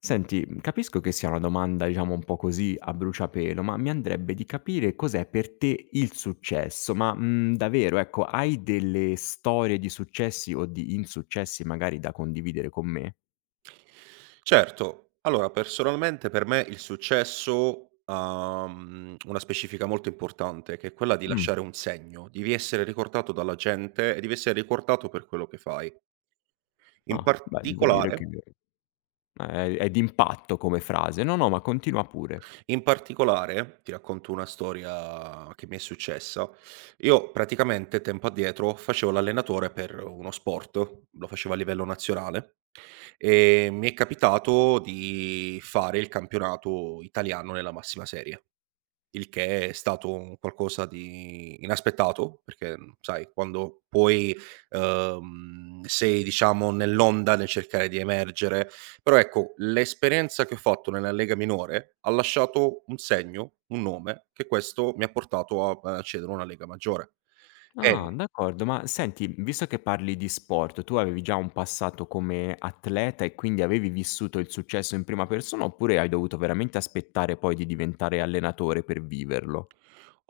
Senti, capisco che sia una domanda, diciamo, un po' così a bruciapelo, ma mi andrebbe di capire cos'è per te il successo. Ma, davvero, ecco, hai delle storie di successi o di insuccessi magari da condividere con me? Certo, allora personalmente per me il successo ha, una specifica molto importante, che è quella di Mh. lasciare un segno. Devi essere ricordato dalla gente e devi essere ricordato per quello che fai. In Ah, beh, devo dire che particolare è d'impatto come frase. No, no, ma continua pure. in particolare, ti racconto una storia che mi è successa. Io praticamente tempo addietro facevo l'allenatore per uno sport, lo facevo a livello nazionale, e mi è capitato di fare il campionato italiano nella massima serie. Il che è stato un qualcosa di inaspettato, perché, sai quando poi, sei diciamo nell'onda nel cercare di emergere, però ecco l'esperienza che ho fatto nella lega minore ha lasciato un segno, un nome, che questo mi ha portato a accedere a una lega maggiore. Ah, E d'accordo. Ma senti, visto che parli di sport, tu avevi già un passato come atleta e quindi avevi vissuto il successo in prima persona oppure hai dovuto veramente aspettare poi di diventare allenatore per viverlo?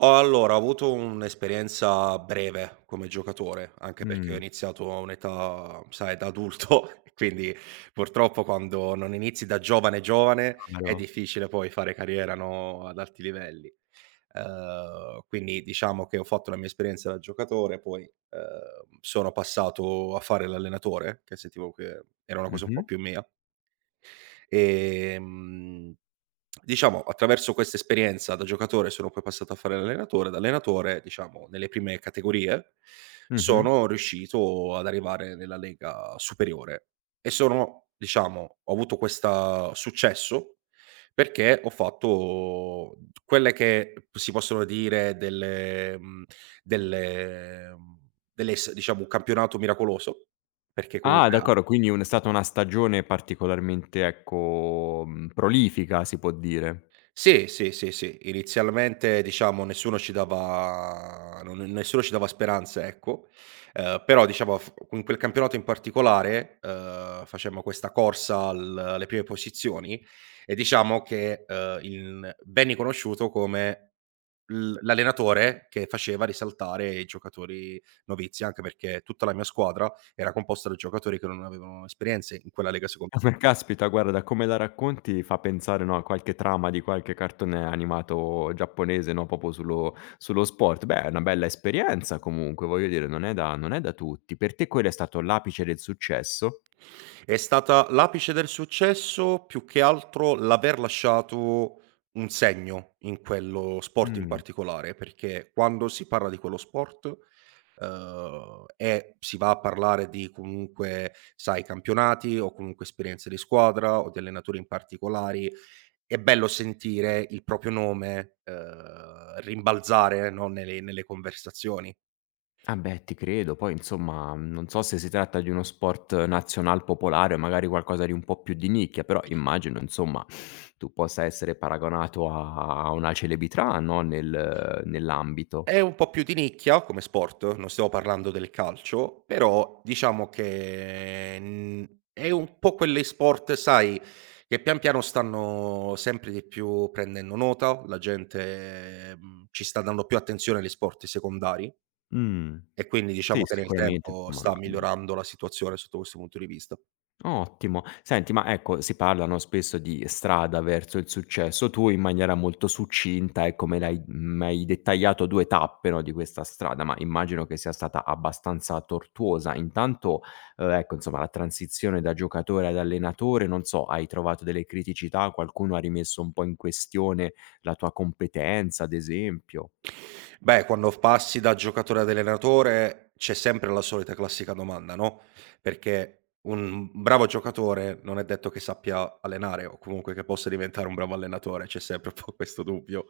Ho avuto un'esperienza breve come giocatore, anche perché ho Mh. iniziato a un'età, sai, da adulto, e quindi purtroppo quando non inizi da giovane giovane è Chiaro. difficile poi fare carriera, no, ad alti livelli. Quindi diciamo che ho fatto la mia esperienza da giocatore, poi, sono passato a fare l'allenatore, che sentivo che era una cosa un Mh-mh. po' più mia. Ehm, diciamo attraverso questa esperienza da giocatore sono poi passato a fare l'allenatore, da allenatore diciamo nelle prime categorie Mh-mh. sono riuscito ad arrivare nella lega superiore e sono diciamo ho avuto questa successo perché ho fatto quelle che si possono dire delle delle delle s diciamo un campionato miracoloso, perché Ah, comunque a d'accordo, quindi un è stata una stagione particolarmente, ecco, prolifica si può dire. Sì, sì, sì, sì. Inizialmente diciamo nessuno ci dava speranze, ecco. Però diciamo f in quel campionato in particolare, facemmo questa corsa al alle prime posizioni e diciamo che, il venni conosciuto come l'allenatore che faceva risaltare i giocatori novizi, anche perché tutta la mia squadra era composta da giocatori che non avevano esperienze in quella lega secon Ah, ma caspita, guarda, da come la racconti fa pensare, no, a qualche trama di qualche cartone animato giapponese, no, proprio sullo sport. Beh, è una bella esperienza comunque, voglio dire, non è da tutti. Per te quello è stato l'apice del successo? È stata l'apice del successo, più che altro l'aver lasciato un segno in quello sport in Mh. particolare, perché quando si parla di quello sport, e si va a parlare di comunque, sai, campionati o comunque esperienze di squadra o di allenatori in particolari, è bello sentire il proprio nome, rimbalzare, no, nelle conversazioni. Ah beh, ti credo. Poi insomma, non so se si tratta di uno sport nazional popolare, o magari qualcosa di un po' più di nicchia, però immagino, insomma, tu possa essere paragonato a una celebrità, no, nell'ambito. È un po' più di nicchia come sport, non stiamo parlando del calcio, però diciamo che, è un po' quelle sport, sai, che pian piano stanno sempre di più prendendo nota, la gente, ci sta dando più attenzione agli sport secondari Mh. e quindi Sì, diciamo che nel sicuramente tempo insomma, sta migliorando la situazione sotto questo punto di vista. ottimo. Senti, ma ecco, si parla, no, spesso di strada verso il successo. Tu in maniera molto succinta, ecco, me l'hai mi hai dettagliato 2 tappe, no, di questa strada, ma immagino che sia stata abbastanza tortuosa. Intanto, ecco, insomma, la transizione da giocatore ad allenatore, non so, hai trovato delle criticità? Qualcuno ha rimesso un po' in questione la tua competenza, ad esempio? Beh, quando passi da giocatore ad allenatore c'è sempre la solita classica domanda, no, perché un bravo giocatore non è detto che sappia allenare o comunque che possa diventare un bravo allenatore, c'è sempre un po' questo dubbio.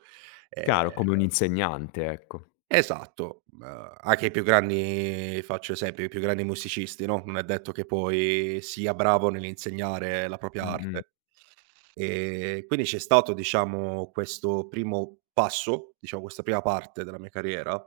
Ehm Chiaro, come un insegnante, ecco. Esatto, anche i più grandi faccio esempio, i più grandi musicisti, no, non è detto che poi sia bravo nell'insegnare la propria Mh-mh. arte. Quindi c'è stato diciamo questo primo passo, diciamo questa prima parte della mia carriera,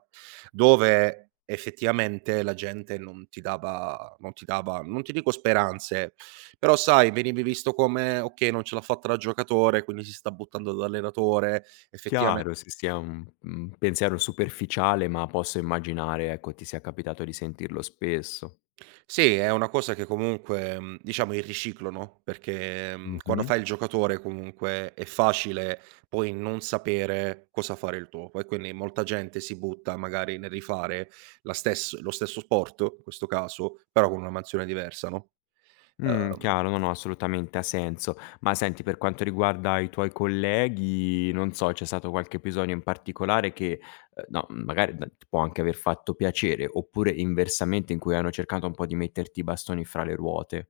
dove effettivamente la gente non ti dava non ti dico speranze, però sai venivi visto come: "Okay, non ce l'ha fatta da giocatore, quindi si sta buttando da allenatore." Effettiame Chiaro, sì, sì, è un pensiero superficiale, ma posso immaginare, ecco, ti sia capitato di sentirlo spesso. Sì, è una cosa che comunque, diciamo il riciclo, no, perché, quando Mh-mh. fai il giocatore comunque è facile poi non sapere cosa fare il dopo e quindi molta gente si butta magari nel rifare la stess lo stesso sport, in questo caso, però con una mansione diversa, no? Uhm Chiaro, no, no, assolutamente ha senso. Ma senti, per quanto riguarda i tuoi colleghi, non so, c'è stato qualche episodio in particolare che, no, magari d può anche aver fatto piacere, oppure inversamente in cui hanno cercato un po' di metterti i bastoni fra le ruote?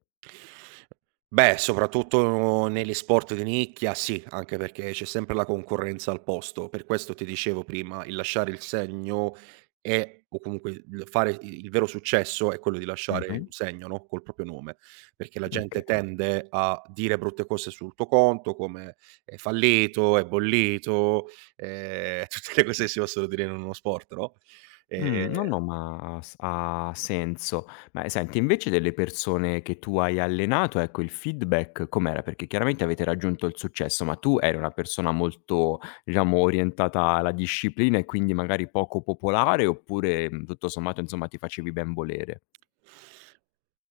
Beh, soprattutto negli sport di nicchia sì, anche perché c'è sempre la concorrenza al posto. Per questo ti dicevo prima, il lasciare il segno è o comunque il fare i il vero successo è quello di lasciare Mh-mh. un segno, no, col proprio nome, perché la Oka gente tende a dire brutte cose sul tuo conto come: "È fallito, è bollito", tutte le cose che si possono dire in uno sport, no, ehm Mh, no, no, ma ha senso. Ma, senti, invece delle persone che tu hai allenato, ecco, il feedback com'era? Perché chiaramente avete raggiunto il successo, ma tu eri una persona molto, diciamo, orientata alla disciplina e quindi magari poco popolare oppure, tutto sommato, insomma, ti facevi ben volere?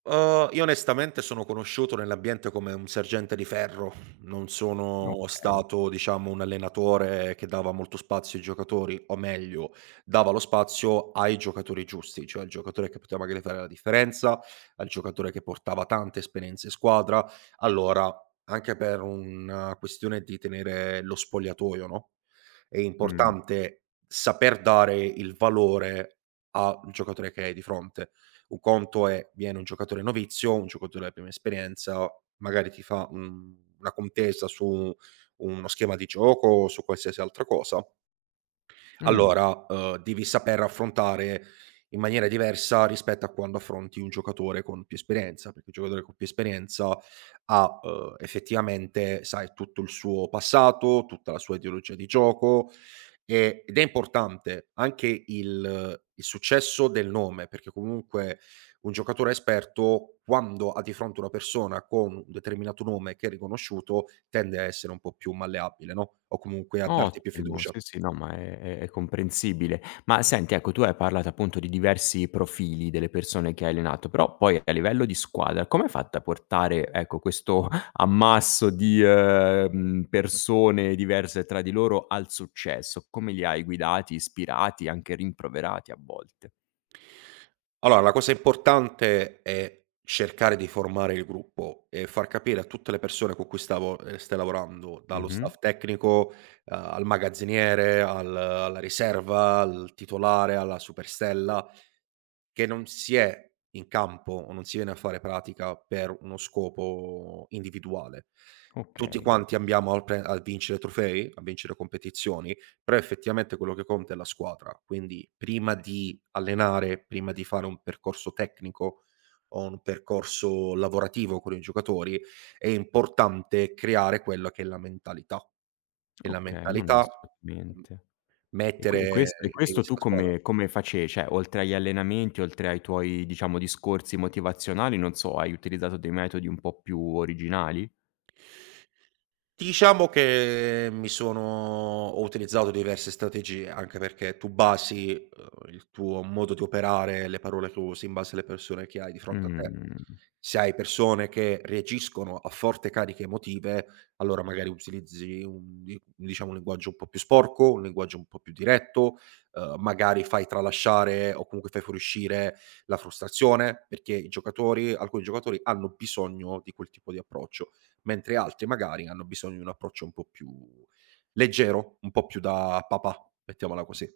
Io onestamente sono conosciuto nell'ambiente come un sergente di ferro, non sono Okay. stato diciamo un allenatore che dava molto spazio ai giocatori, o meglio dava lo spazio ai giocatori giusti, cioè al giocatore che poteva magari fare la differenza, al giocatore che portava tante esperienze in squadra. Allora, anche per una questione di tenere lo spogliatoio, no, è Mh. importante saper dare il valore al giocatore che hai di fronte. Un conto è viene un giocatore novizio, un giocatore di prima esperienza, magari ti fa un una contesa su uno schema di gioco o su qualsiasi altra cosa. Mh. Allora, devi saper affrontare in maniera diversa rispetto a quando affronti un giocatore con più esperienza, perché il giocatore con più esperienza ha, effettivamente, sai, tutto il suo passato, tutta la sua ideologia di gioco, e ed è importante anche il successo del nome, perché comunque un giocatore esperto, quando ha di fronte una persona con un determinato nome che è riconosciuto, tende a essere un po' più malleabile, no, o comunque a darti più Ottimo, fiducia. sì, sì, no, ma è comprensibile. Ma senti, ecco, tu hai parlato appunto di diversi profili delle persone che hai allenato, però poi a livello di squadra come hai fatto a portare, ecco, questo ammasso di, persone diverse tra di loro al successo? Come li hai guidati, ispirati, anche rimproverati a volte? Allora, la cosa importante è cercare di formare il gruppo e far capire a tutte le persone con cui stavo stai lavorando, dallo Mh-mh. staff tecnico, al magazziniere, al alla riserva, al titolare, alla superstella, che non si è in campo o non si viene a fare pratica per uno scopo individuale. Tutti Okay, quanti ambiamo al pre a vincere trofei, a vincere competizioni, però effettivamente quello che conta è la squadra. Quindi prima di allenare, prima di fare un percorso tecnico o un percorso lavorativo con i giocatori, è importante creare quella che è la mentalità. E la okay, no, no, mentalità, mhmm, assolutamente. E que e quest mettere e in questo primis tu la squadra. come come face cioè, oltre agli allenamenti, oltre ai tuoi, diciamo, discorsi motivazionali, non so, hai utilizzato dei metodi un po' più originali? Diciamo che mi sono Ho utilizzato diverse strategie, anche perché tu basi, il tuo modo di operare, le parole che usi in base alle persone che hai di fronte a te. Mh. Se hai persone che reagiscono a forti cariche emotive, allora magari utilizzi un di diciamo un linguaggio un po' più sporco, un linguaggio un po' più diretto, magari fai tralasciare o comunque fai fuoriuscire la frustrazione, perché i giocatori alcuni giocatori hanno bisogno di quel tipo di approccio mentre altri magari hanno bisogno di un approccio un po' più leggero, un po' più da papà, mettiamola così.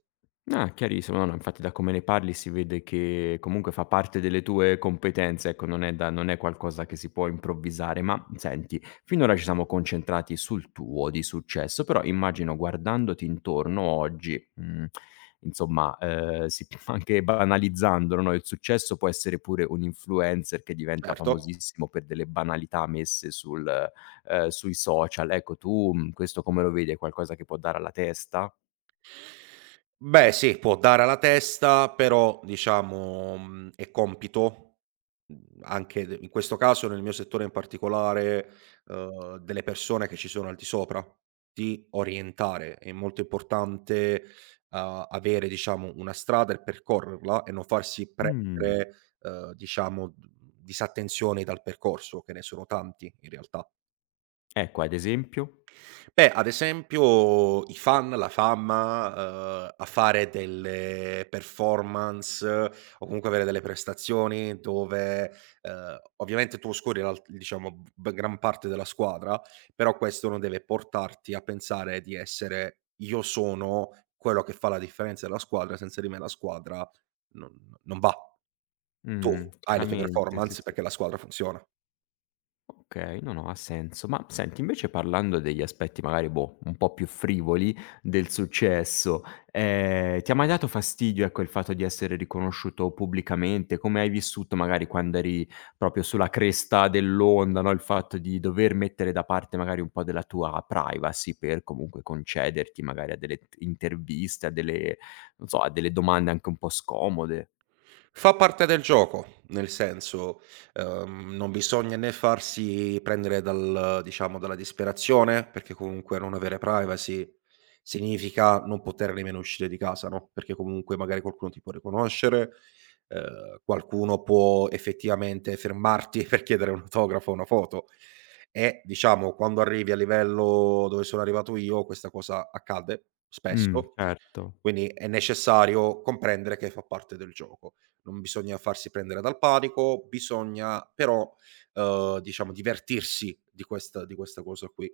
Ah, chiarissimo. No, no, infatti da come ne parli si vede che comunque fa parte delle tue competenze, ecco, non è da non è qualcosa che si può improvvisare. Ma senti, finora ci siamo concentrati sul tuo di successo, però immagino guardandoti intorno oggi, insomma, si anche banalizzandolo, no, no, il successo può essere pure un influencer che diventa Certo. famosissimo per delle banalità messe sul sui social. Ecco, tu, questo come lo vedi? È qualcosa che può dare alla testa? Beh sì, può dare alla testa, però diciamo, è compito anche d in questo caso, nel mio settore in particolare, delle persone che ci sono al di sopra, di orientare. È molto importante, avere diciamo una strada e percorrerla e non farsi Mh. prendere, diciamo, d disattenzioni dal percorso, che ne sono tanti in realtà. Ecco, ad esempio? Beh, ad esempio i fan, la fama, a fare delle performance o comunque avere delle prestazioni dove, ovviamente tu oscuri l'alt diciamo b gran parte della squadra, però questo non deve portarti a pensare di essere: "Io sono quello che fa la differenza della squadra, senza di me la squadra non non va". Tu hai le tue Chiaramente, sì, performance sì. perché la squadra funziona. Okay, no, no, ha senso. Ma senti, invece parlando degli aspetti magari, boh, un po' più frivoli del successo, ti ha mai dato fastidio, ecco, il fatto di essere riconosciuto pubblicamente? Come hai vissuto magari quando eri proprio sulla cresta dell'onda, no, il fatto di dover mettere da parte magari un po' della tua privacy per comunque concederti magari a delle t interviste, a delle non so, a delle domande anche un po' scomode? Fa parte del gioco, nel senso, non bisogna né farsi prendere dal diciamo, dalla disperazione, perché comunque non avere privacy significa non poter nemmeno uscire di casa, no, perché comunque magari qualcuno ti può riconoscere, qualcuno può effettivamente fermarti per chiedere un autografo o una foto e, diciamo, quando arrivi a livello dove sono arrivato io, questa cosa accade spesso Certo. quindi è necessario comprendere che fa parte del gioco. Non bisogna farsi prendere dal panico, bisogna però, diciamo divertirsi di questa cosa qui.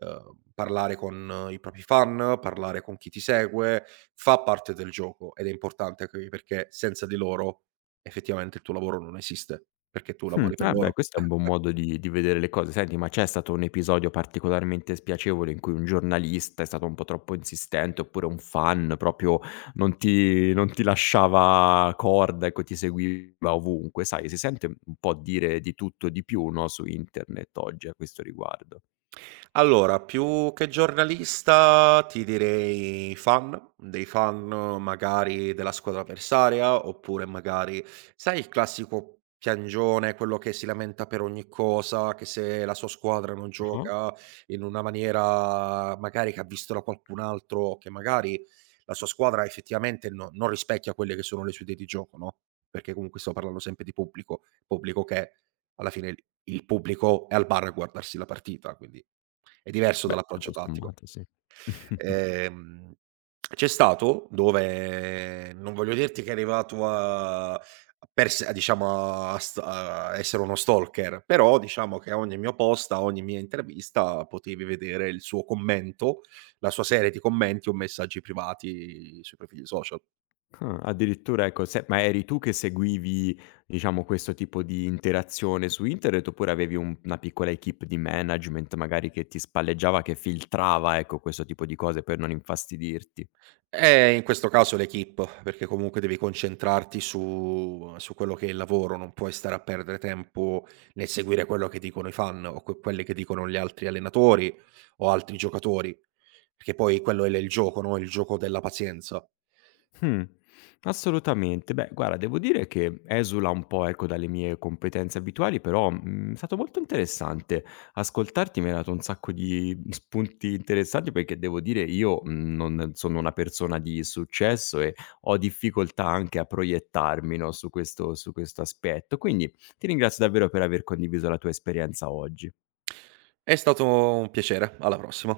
Parlare con i propri fan, parlare con chi ti segue, fa parte del gioco ed è importante anche perché senza di loro effettivamente il tuo lavoro non esiste, perché tu lavori per Ah beh, loro. questo è un buon modo di vedere le cose. Senti, ma c'è stato un episodio particolarmente spiacevole in cui un giornalista è stato un po' troppo insistente, oppure un fan proprio non ti lasciava corda, ecco, ti seguiva ovunque, sai, si sente un po' dire di tutto e di più, no, su internet oggi a questo riguardo. Allora, più che giornalista ti direi fan, dei fan magari della squadra avversaria, oppure magari, sai il classico piangione, quello che si lamenta per ogni cosa, che se la sua squadra non Mh-mh. gioca in una maniera magari che ha visto da qualcun altro, o che magari la sua squadra effettivamente no- non rispecchia quelle che sono le sue idee di gioco, no? Perché comunque sto parlando sempre di pubblico, pubblico che alla fine il pubblico è al bar a guardarsi la partita, quindi è diverso Beh, dall'approccio tutto tattico. sommato sì. Ehm, C'è stato dove non voglio dirti che è arrivato a diciamo a st a essere uno stalker, però diciamo che a ogni mio post, a ogni mia intervista potevi vedere il suo commento, la sua serie di commenti o messaggi privati sui profili social. Ah, addirittura ecco, se ma eri tu che seguivi, diciamo, questo tipo di interazione su internet, oppure avevi un una piccola equipe di management magari che ti spalleggiava, che filtrava, ecco, questo tipo di cose per non infastidirti? In questo caso l'equipe, perché comunque devi concentrarti su quello che è il lavoro, non puoi stare a perdere tempo nel seguire quello che dicono i fan o que quelli che dicono gli altri allenatori o altri giocatori, perché poi quello è l il gioco, no, il gioco della pazienza. Mh, assolutamente. Beh, guarda, devo dire che esula un po', ecco, dalle mie competenze abituali, però, è stato molto interessante. Ascoltarti mi hai dato un sacco di spunti interessanti perché devo dire io, non sono una persona di successo e ho difficoltà anche a proiettarmi, no, su questo aspetto. Quindi ti ringrazio davvero per aver condiviso la tua esperienza oggi. È stato un piacere, alla prossima.